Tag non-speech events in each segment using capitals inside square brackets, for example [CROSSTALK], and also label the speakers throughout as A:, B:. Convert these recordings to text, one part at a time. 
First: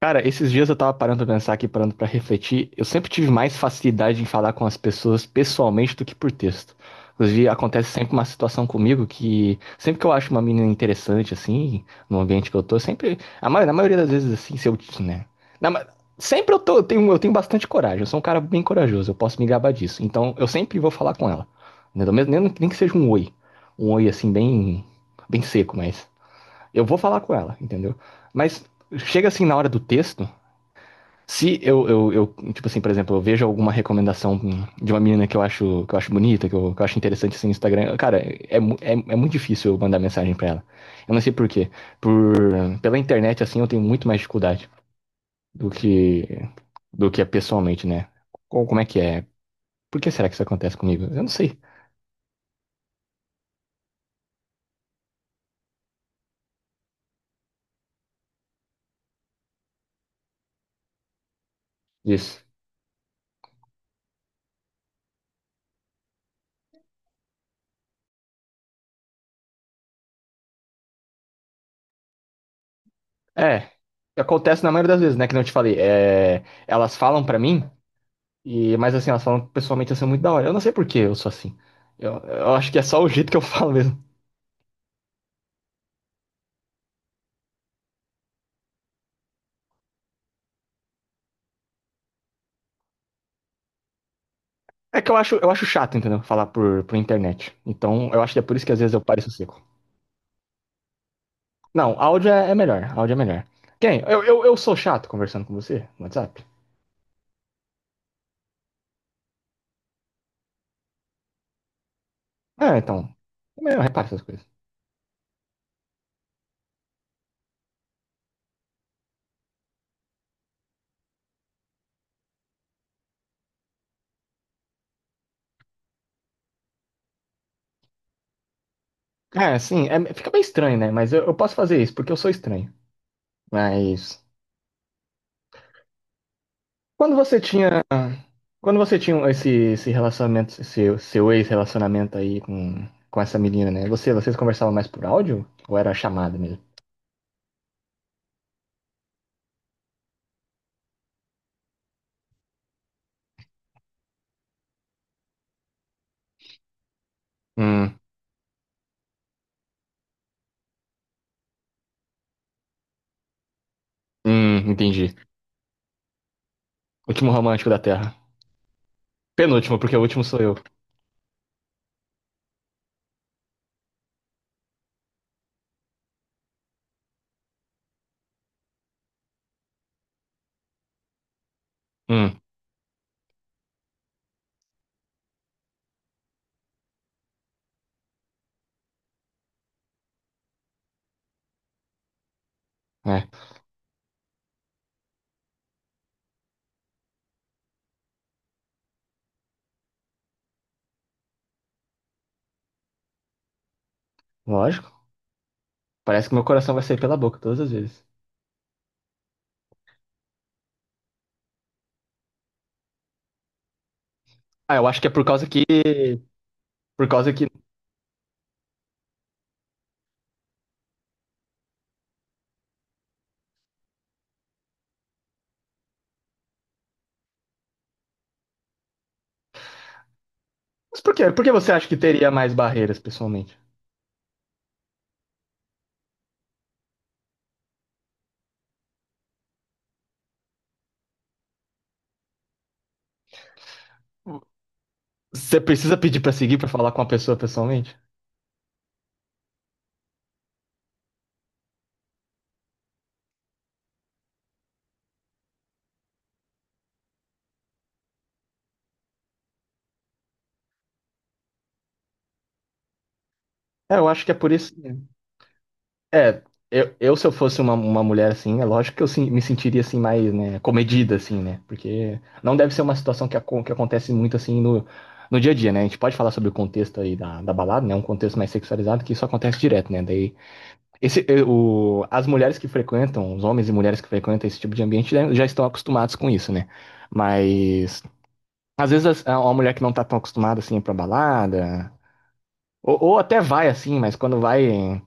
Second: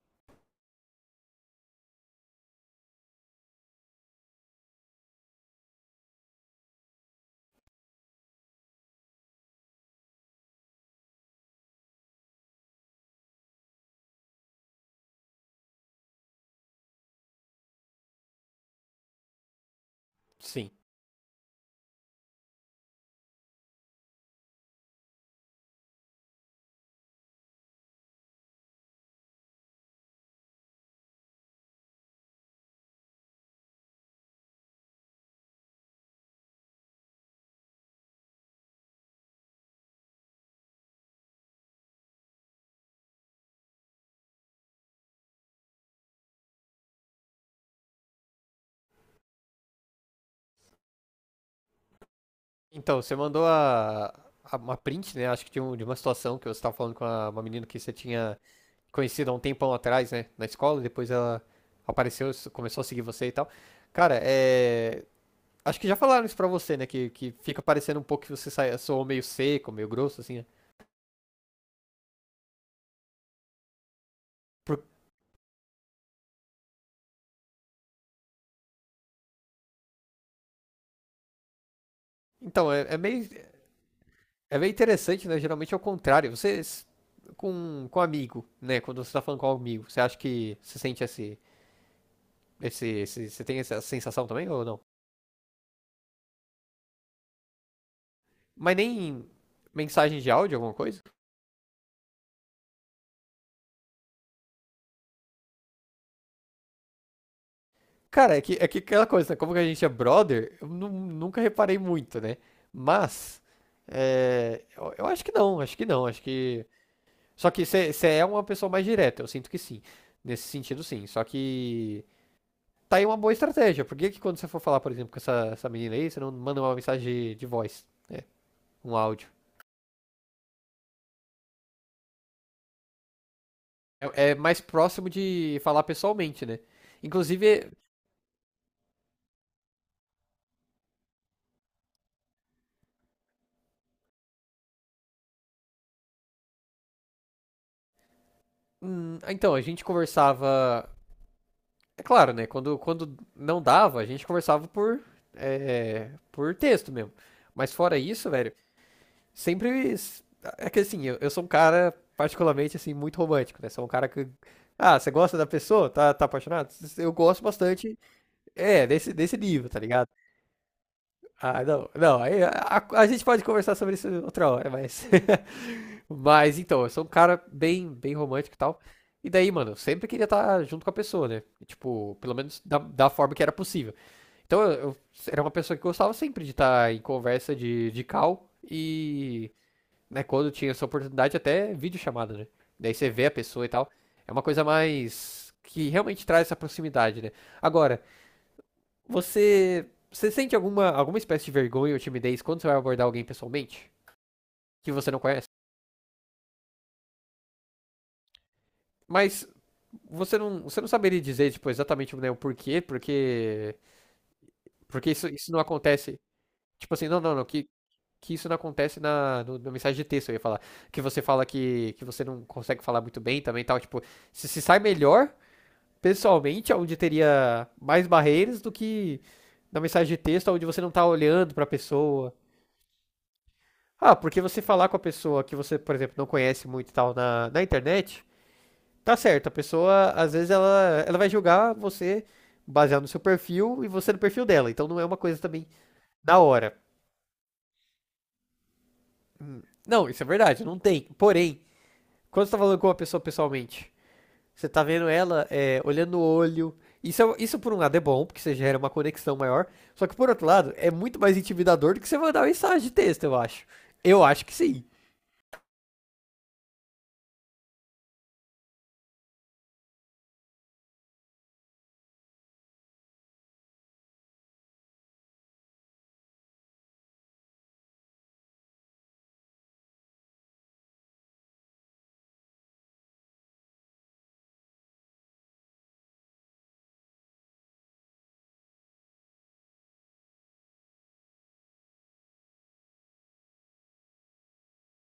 A: Cara, esses dias eu tava parando pra pensar aqui, parando pra refletir. Eu sempre tive mais facilidade em falar com as pessoas pessoalmente do que por texto. Inclusive, acontece sempre uma situação comigo que sempre que eu acho uma menina interessante, assim, no ambiente que eu tô, sempre. Na maioria das vezes, assim, se eu. Né? Na ma- sempre eu tô, eu tenho bastante coragem. Eu sou um cara bem corajoso, eu posso me gabar disso. Então, eu
B: Sim.
A: sempre vou falar com ela. Né? Do mesmo- nem que seja um oi. Um oi, assim, bem, bem seco, mas. Eu vou falar com ela, entendeu? Mas chega assim na hora do texto. Se tipo assim, por exemplo, eu vejo alguma recomendação de uma menina que eu acho bonita, que eu acho interessante assim no Instagram, cara, mu- é muito difícil eu mandar mensagem pra ela. Eu não sei por quê. Por, pela internet, assim, eu tenho muito mais dificuldade do que, do que é pessoalmente, né? Co- Como é que é? Por que será que isso acontece comigo? Eu não sei
B: Então, você mandou uma print, né? Acho que de uma situação que você estava falando com uma menina que você tinha conhecido há um tempão atrás, né? Na escola, e depois ela apareceu,
A: disso.
B: começou a seguir você e tal. Cara, é. Acho que já falaram isso pra você, né? Que fica parecendo um pouco que você soou meio seco, meio grosso, assim, né?
A: É, acontece na
B: Por-
A: maioria das vezes, né? Que não te falei. É, elas falam pra mim, e, mas assim, elas falam pessoalmente assim muito da hora. Eu não sei por que eu sou assim. Eu acho
B: Então,
A: que é
B: é
A: só o
B: meio.
A: jeito que eu falo mesmo.
B: É meio interessante, né? Geralmente é o contrário. Com um amigo, né? Quando você tá falando com um amigo, você acha que você sente esse, você tem essa sensação também ou não?
A: É que eu acho chato, entendeu? Falar por internet. Então, eu acho que é por isso que
B: Mas
A: às vezes eu
B: nem
A: pareço seco.
B: mensagem de áudio, alguma coisa?
A: Não, áudio é melhor. Áudio é melhor. Quem? Eu sou chato conversando com você no WhatsApp?
B: Cara, é que aquela coisa, né? Como que a gente é brother, eu nunca reparei muito, né?
A: Ah, então.
B: Mas,
A: Eu reparo essas coisas.
B: é, eu acho que não, acho que não, acho que... Só que você é uma pessoa mais direta, eu sinto que sim. Nesse sentido, sim. Só que tá aí uma boa estratégia. Por que que quando você for falar, por exemplo, com essa menina aí, você não manda uma mensagem de voz, né? Um áudio.
A: É, sim, é- fica bem estranho, né? Mas eu posso fazer isso, porque eu sou estranho. Mas.
B: É mais próximo de falar pessoalmente, né?
A: Quando você
B: Inclusive,
A: tinha. Quando você tinha esse, esse relacionamento, seu ex-relacionamento aí com essa menina, né? Você, vocês conversavam mais por áudio? Ou era chamada mesmo?
B: então, a gente conversava. É claro, né? Quando não dava, a gente conversava por texto mesmo. Mas fora
A: Hum,
B: isso, velho, sempre. É que assim, eu sou um cara, particularmente, assim, muito romântico, né? Sou um cara que. Ah, você
A: entendi.
B: gosta da pessoa? Tá apaixonado? Eu
A: Último
B: gosto
A: romântico da
B: bastante,
A: Terra.
B: desse nível,
A: Penúltimo,
B: tá
A: porque o
B: ligado?
A: último sou eu.
B: Ah, não, não, aí a gente pode conversar sobre isso outra hora, mas. [LAUGHS] Mas então, eu sou um cara bem, bem romântico e tal. E daí, mano, eu sempre queria estar junto com a pessoa, né? Tipo, pelo
A: Hum,
B: menos da forma que era possível. Então eu era uma pessoa que gostava sempre de estar em conversa de call e, né, quando tinha essa oportunidade, até videochamada, né? Daí você vê
A: é.
B: a pessoa e tal. É uma coisa mais que realmente traz essa proximidade, né? Agora, você, você sente alguma espécie de vergonha ou timidez quando você vai abordar alguém pessoalmente que
A: Lógico.
B: você não conhece?
A: Parece que meu coração vai sair pela boca todas as vezes.
B: Mas você não saberia dizer, tipo, exatamente, né, o porquê, porque,
A: Ah, eu acho que é
B: porque
A: por
B: isso,
A: causa
B: isso não
A: que.
B: acontece. Tipo
A: Por
B: assim, não,
A: causa
B: não, não,
A: que.
B: que isso não acontece na, no- na mensagem de texto, eu ia falar. Que você fala que você não consegue falar muito bem também e tal. Tipo, se sai melhor pessoalmente, onde teria mais barreiras do que na mensagem de texto, onde você não
A: Mas
B: tá
A: por quê? Por que
B: olhando pra
A: você acha que teria
B: pessoa.
A: mais barreiras pessoalmente?
B: Ah, porque você falar com a pessoa que você, por exemplo, não conhece muito e tal na internet, tá certo. A pessoa, às vezes, ela vai julgar você baseado no seu perfil e você no perfil dela. Então não é uma coisa
A: Você
B: também
A: precisa pedir pra
B: na
A: seguir pra
B: hora.
A: falar com a pessoa pessoalmente?
B: Não, isso é verdade, não tem. Porém, quando você tá falando com uma pessoa pessoalmente, você tá vendo olhando o olho. Isso, isso por um lado é bom, porque você gera uma conexão maior. Só que por outro lado, é muito mais intimidador do que você mandar mensagem de texto, eu acho.
A: É, eu
B: Eu
A: acho que é
B: acho
A: por
B: que
A: isso.
B: sim.
A: Mesmo. É, eu se eu fosse uma mulher assim, é lógico que eu sim- me sentiria assim mais, né, comedida assim, né? Porque não deve ser uma situação que, acon- que acontece muito assim no, no dia a dia, né? A gente pode falar sobre o contexto aí da, da balada, né? Um contexto mais sexualizado que isso acontece direto, né? Daí esse, o, as mulheres que frequentam, os homens e mulheres que frequentam esse tipo de ambiente já estão acostumados com isso, né? Mas às vezes as- a- uma mulher que não tá tão acostumada assim é pra balada, ou até vai assim, mas quando vai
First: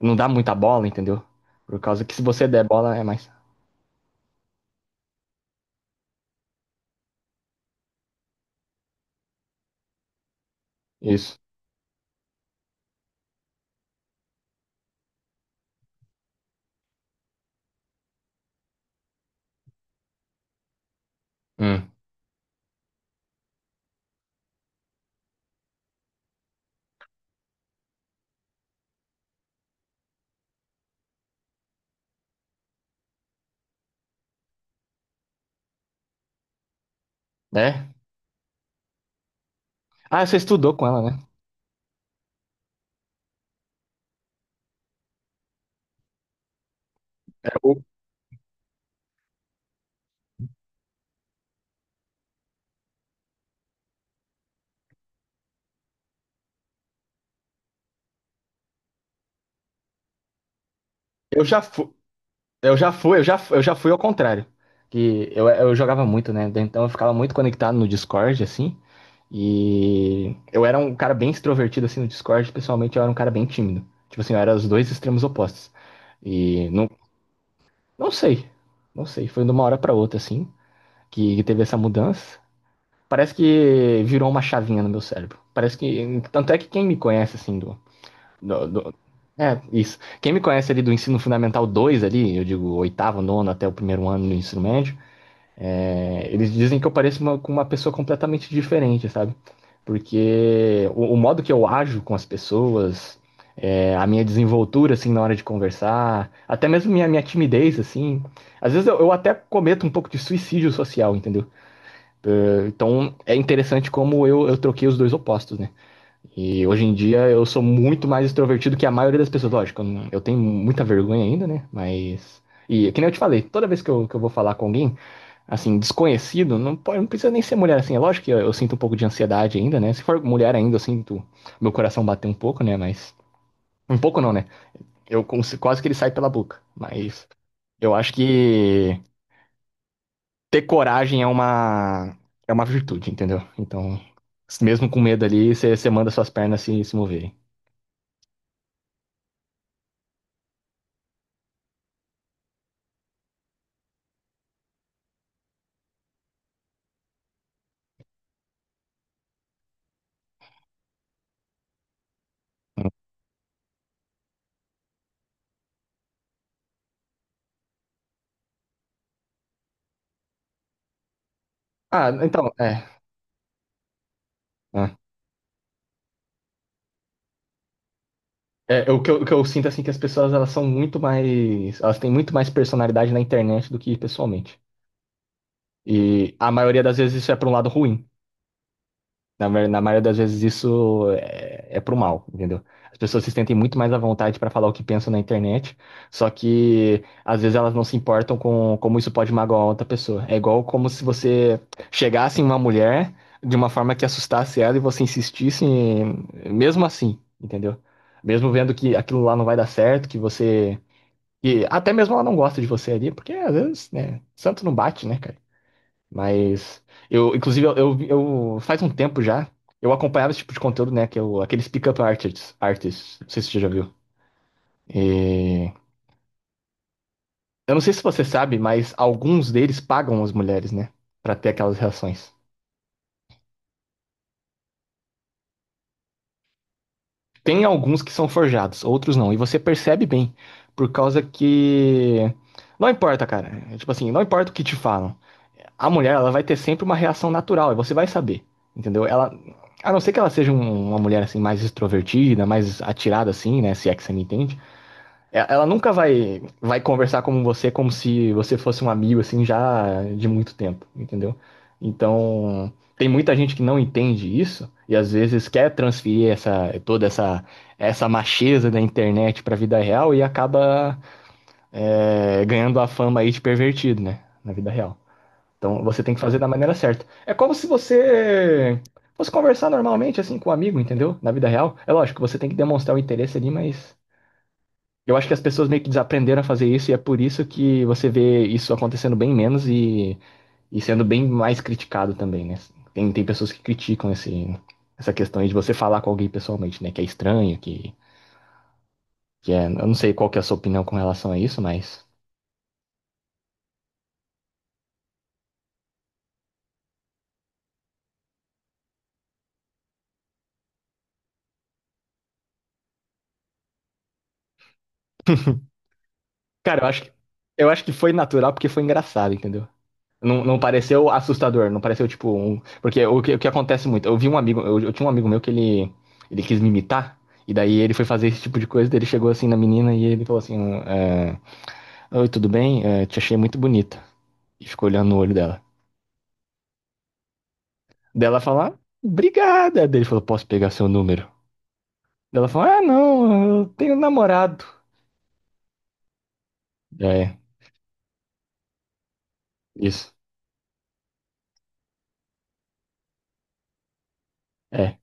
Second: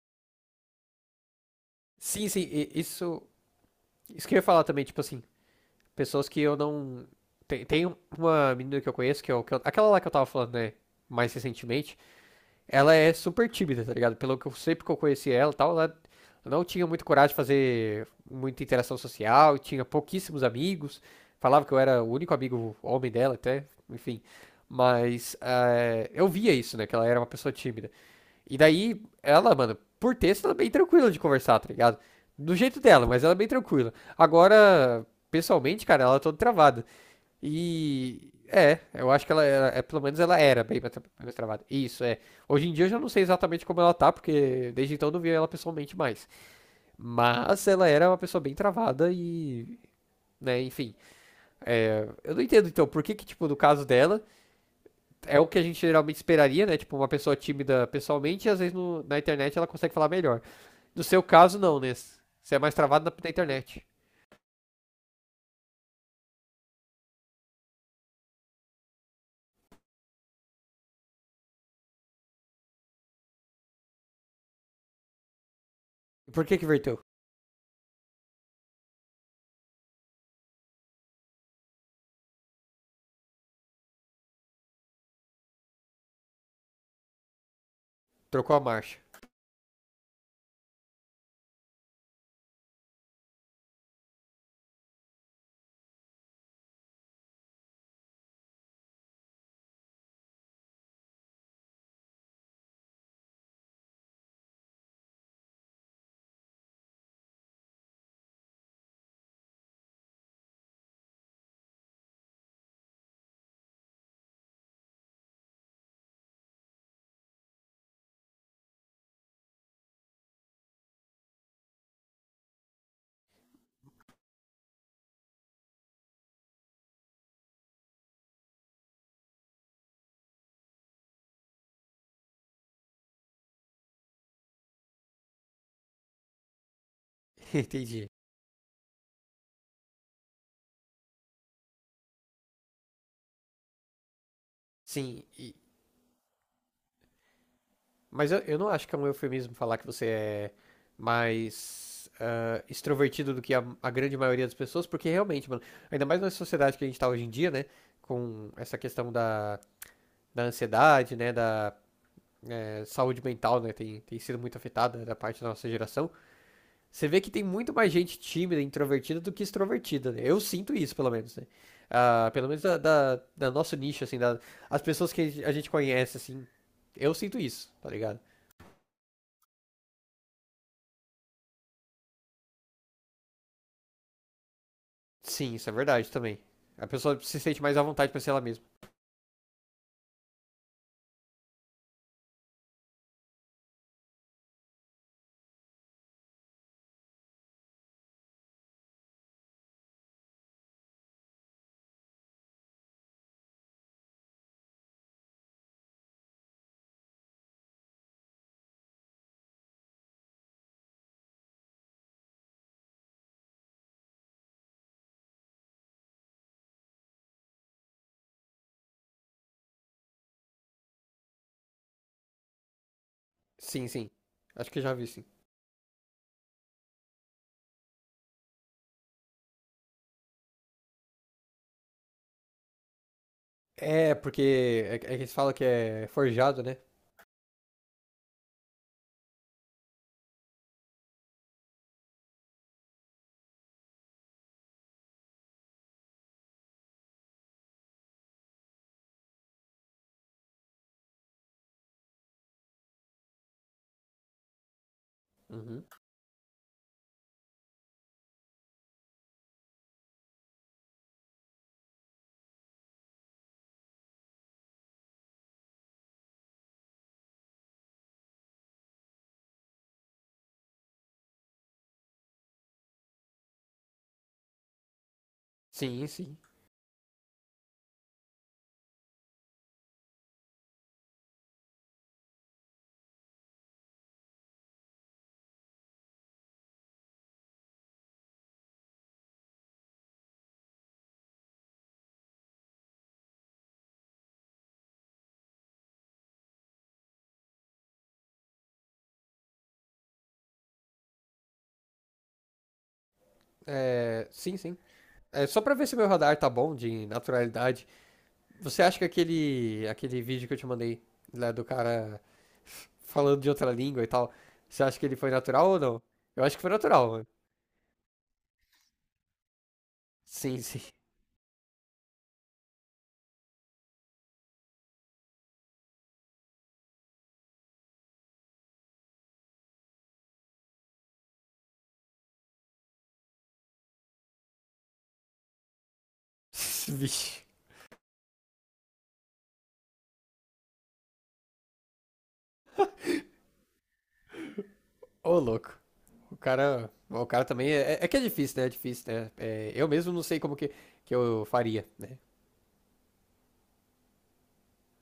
A: não dá muita bola, entendeu? Por causa que se
B: Sim, sim,
A: você der bola é
B: isso.
A: mais.
B: Isso que eu ia falar também, tipo assim, pessoas que eu não. Tem uma menina que eu conheço, aquela lá que eu tava falando, né? Mais
A: Isso.
B: recentemente ela é super tímida, tá ligado? Pelo que eu sempre que eu conheci ela e tal, ela não tinha muito coragem de fazer muita interação social, tinha pouquíssimos amigos, falava que eu
A: Hum.
B: era o único amigo homem dela até, enfim. Mas eu via isso, né? Que ela era uma pessoa tímida. E daí, ela, mano, por texto, ela é bem tranquila de conversar, tá ligado? Do jeito dela, mas ela é bem tranquila. Agora, pessoalmente, cara, ela é toda travada.
A: É?
B: E eu acho que ela era, pelo menos
A: Ah, você
B: ela era
A: estudou
B: bem
A: com
B: mais,
A: ela, né?
B: mais travada. Isso, é. Hoje em dia eu já não sei exatamente como ela tá, porque desde então eu não vi ela pessoalmente mais.
A: É,
B: Mas
A: o-
B: ela era uma pessoa bem travada e, né, enfim. É, eu não entendo então por que que, tipo, no caso dela, é o que a gente geralmente esperaria, né? Tipo, uma pessoa tímida pessoalmente e às vezes na internet ela consegue falar melhor. No seu
A: Eu
B: caso,
A: já
B: não,
A: fui,
B: né? Você é mais travado na, na
A: fu- eu já
B: internet.
A: fui ao contrário. Que eu jogava muito, né? Então eu ficava muito conectado no Discord, assim. E eu era um cara bem extrovertido assim no Discord, pessoalmente eu era um cara bem tímido. Tipo assim, eu era os dois extremos opostos.
B: E por que que
A: E não,
B: inverteu?
A: não sei, não sei, foi de uma hora pra outra assim que teve essa mudança. Parece que virou uma chavinha no meu cérebro. Parece que tanto é que quem me conhece assim do,
B: Trocou a
A: do, do-
B: marcha.
A: é, isso. Quem me conhece ali do ensino fundamental 2 ali, eu digo oitavo, nono até o primeiro ano do ensino médio, é, eles dizem que eu pareço uma- com uma pessoa completamente diferente, sabe? Porque o modo que eu ajo com as pessoas, é, a minha desenvoltura, assim, na hora de conversar, até mesmo minha, minha timidez, assim. Às vezes eu até cometo um pouco de suicídio social, entendeu? É, então é interessante como eu troquei os dois opostos, né? E hoje em dia eu sou muito mais extrovertido que a maioria das pessoas. Lógico, eu não- eu tenho muita vergonha ainda, né? Mas. E que nem eu te falei, toda vez que que eu vou falar com alguém assim, desconhecido, não pode, não precisa nem ser mulher assim. É lógico que eu sinto um pouco de ansiedade ainda, né? Se for mulher ainda, eu sinto meu coração bater um pouco, né? Mas. Um pouco não, né? Eu cons- quase que ele sai pela boca. Mas
B: [LAUGHS]
A: eu
B: Entendi.
A: acho que ter coragem é uma virtude, entendeu? Então, mesmo com
B: Sim,
A: medo ali, você manda suas pernas se moverem.
B: mas eu não acho que é um eufemismo falar que você é mais extrovertido do que a grande maioria das pessoas, porque realmente, mano, ainda mais na sociedade que a gente tá hoje em dia, né? Com essa questão da ansiedade, né? Da saúde mental, né? Tem sido muito afetada da parte da nossa geração. Você vê que tem muito mais gente tímida, introvertida do que extrovertida, né? Eu sinto isso, pelo menos, né?
A: Ah,
B: Ah, pelo
A: então,
B: menos da,
A: é.
B: da, da nosso nicho, assim, da, as
A: É.
B: pessoas que a gente conhece, assim, eu sinto isso, tá ligado?
A: É, o que eu sinto assim que as pessoas elas são muito mais, elas têm muito mais personalidade na internet do que pessoalmente.
B: Sim, isso é verdade
A: E
B: também.
A: a maioria
B: A
A: das
B: pessoa
A: vezes isso é
B: se
A: para um
B: sente
A: lado
B: mais à
A: ruim.
B: vontade pra ser ela mesma.
A: Na, ma- na maioria das vezes isso é, é pro mal, entendeu? As pessoas se sentem muito mais à vontade para falar o que pensam na internet, só que às vezes elas não se importam com como isso pode magoar outra pessoa. É igual como se você chegasse em uma mulher de uma forma que assustasse ela e você insistisse em- mesmo assim, entendeu? Mesmo vendo que aquilo lá não vai dar certo, que você. E até mesmo ela não gosta de você ali, porque às vezes, né, santo não bate, né, cara? Mas eu, inclusive, eu- faz um tempo já, eu acompanhava esse tipo de conteúdo, né? Que é o- aqueles pick artists, artists, não sei se você já
B: Sim,
A: viu.
B: sim. Acho que já vi, sim.
A: E eu não sei se você sabe, mas alguns deles pagam as mulheres, né? Pra ter aquelas reações.
B: É, porque é que eles falam que é forjado, né?
A: Tem alguns que são forjados, outros não. E você percebe bem, por causa que não importa, cara. É tipo assim, não importa o que te falam. A mulher, ela vai ter sempre uma reação natural, e você vai saber, entendeu? Ela, a não ser que ela seja um- uma mulher assim mais extrovertida, mais atirada assim, né, se é que você me entende, e- ela
B: Uhum.
A: nunca vai conversar com você como se você fosse um amigo assim já de muito tempo, entendeu? Então, tem muita gente que não entende isso e às vezes quer transferir essa toda essa essa macheza da internet pra vida real e acaba ganhando a fama aí de pervertido, né, na vida real. Então você
B: Sim,
A: tem que
B: sim.
A: fazer da maneira certa. É como se você fosse conversar normalmente, assim, com um amigo, entendeu? Na vida real. É lógico, você tem que demonstrar o interesse ali, mas eu acho que as pessoas meio que desaprenderam a fazer isso e é por isso que você vê isso acontecendo bem menos e sendo bem mais criticado também, né? Tem pessoas que criticam esse, essa questão aí de você falar com alguém pessoalmente, né? Que é estranho, que é. Eu não sei qual que é a sua opinião com relação a isso, mas.
B: É, sim, sim. É, só pra ver se meu radar tá bom de naturalidade. Você acha que aquele vídeo que eu te mandei, lá do cara falando de outra língua e tal, você acha que ele foi natural ou não? Eu acho que foi
A: Cara,
B: natural, mano.
A: eu acho que foi natural porque foi engraçado, entendeu? Não,
B: Sim,
A: não
B: sim.
A: pareceu assustador, não pareceu tipo um. Porque o que acontece muito, eu vi um amigo, eu tinha um amigo meu que ele quis me imitar, e daí ele foi fazer esse tipo de coisa, daí ele chegou assim na menina e ele falou assim: é, oi, tudo bem? É, te achei muito bonita. E ficou olhando no olho dela.
B: [LAUGHS] Vixe.
A: Dela fala, "Ah, obrigada." Daí ele falou, posso pegar seu número? Daí ela falou, ah, não, eu tenho namorado.
B: Ô, louco. O cara, o
A: É,
B: cara também é que é difícil, né? É difícil, né? É, eu mesmo
A: isso.
B: não sei como que eu faria, né?
A: É.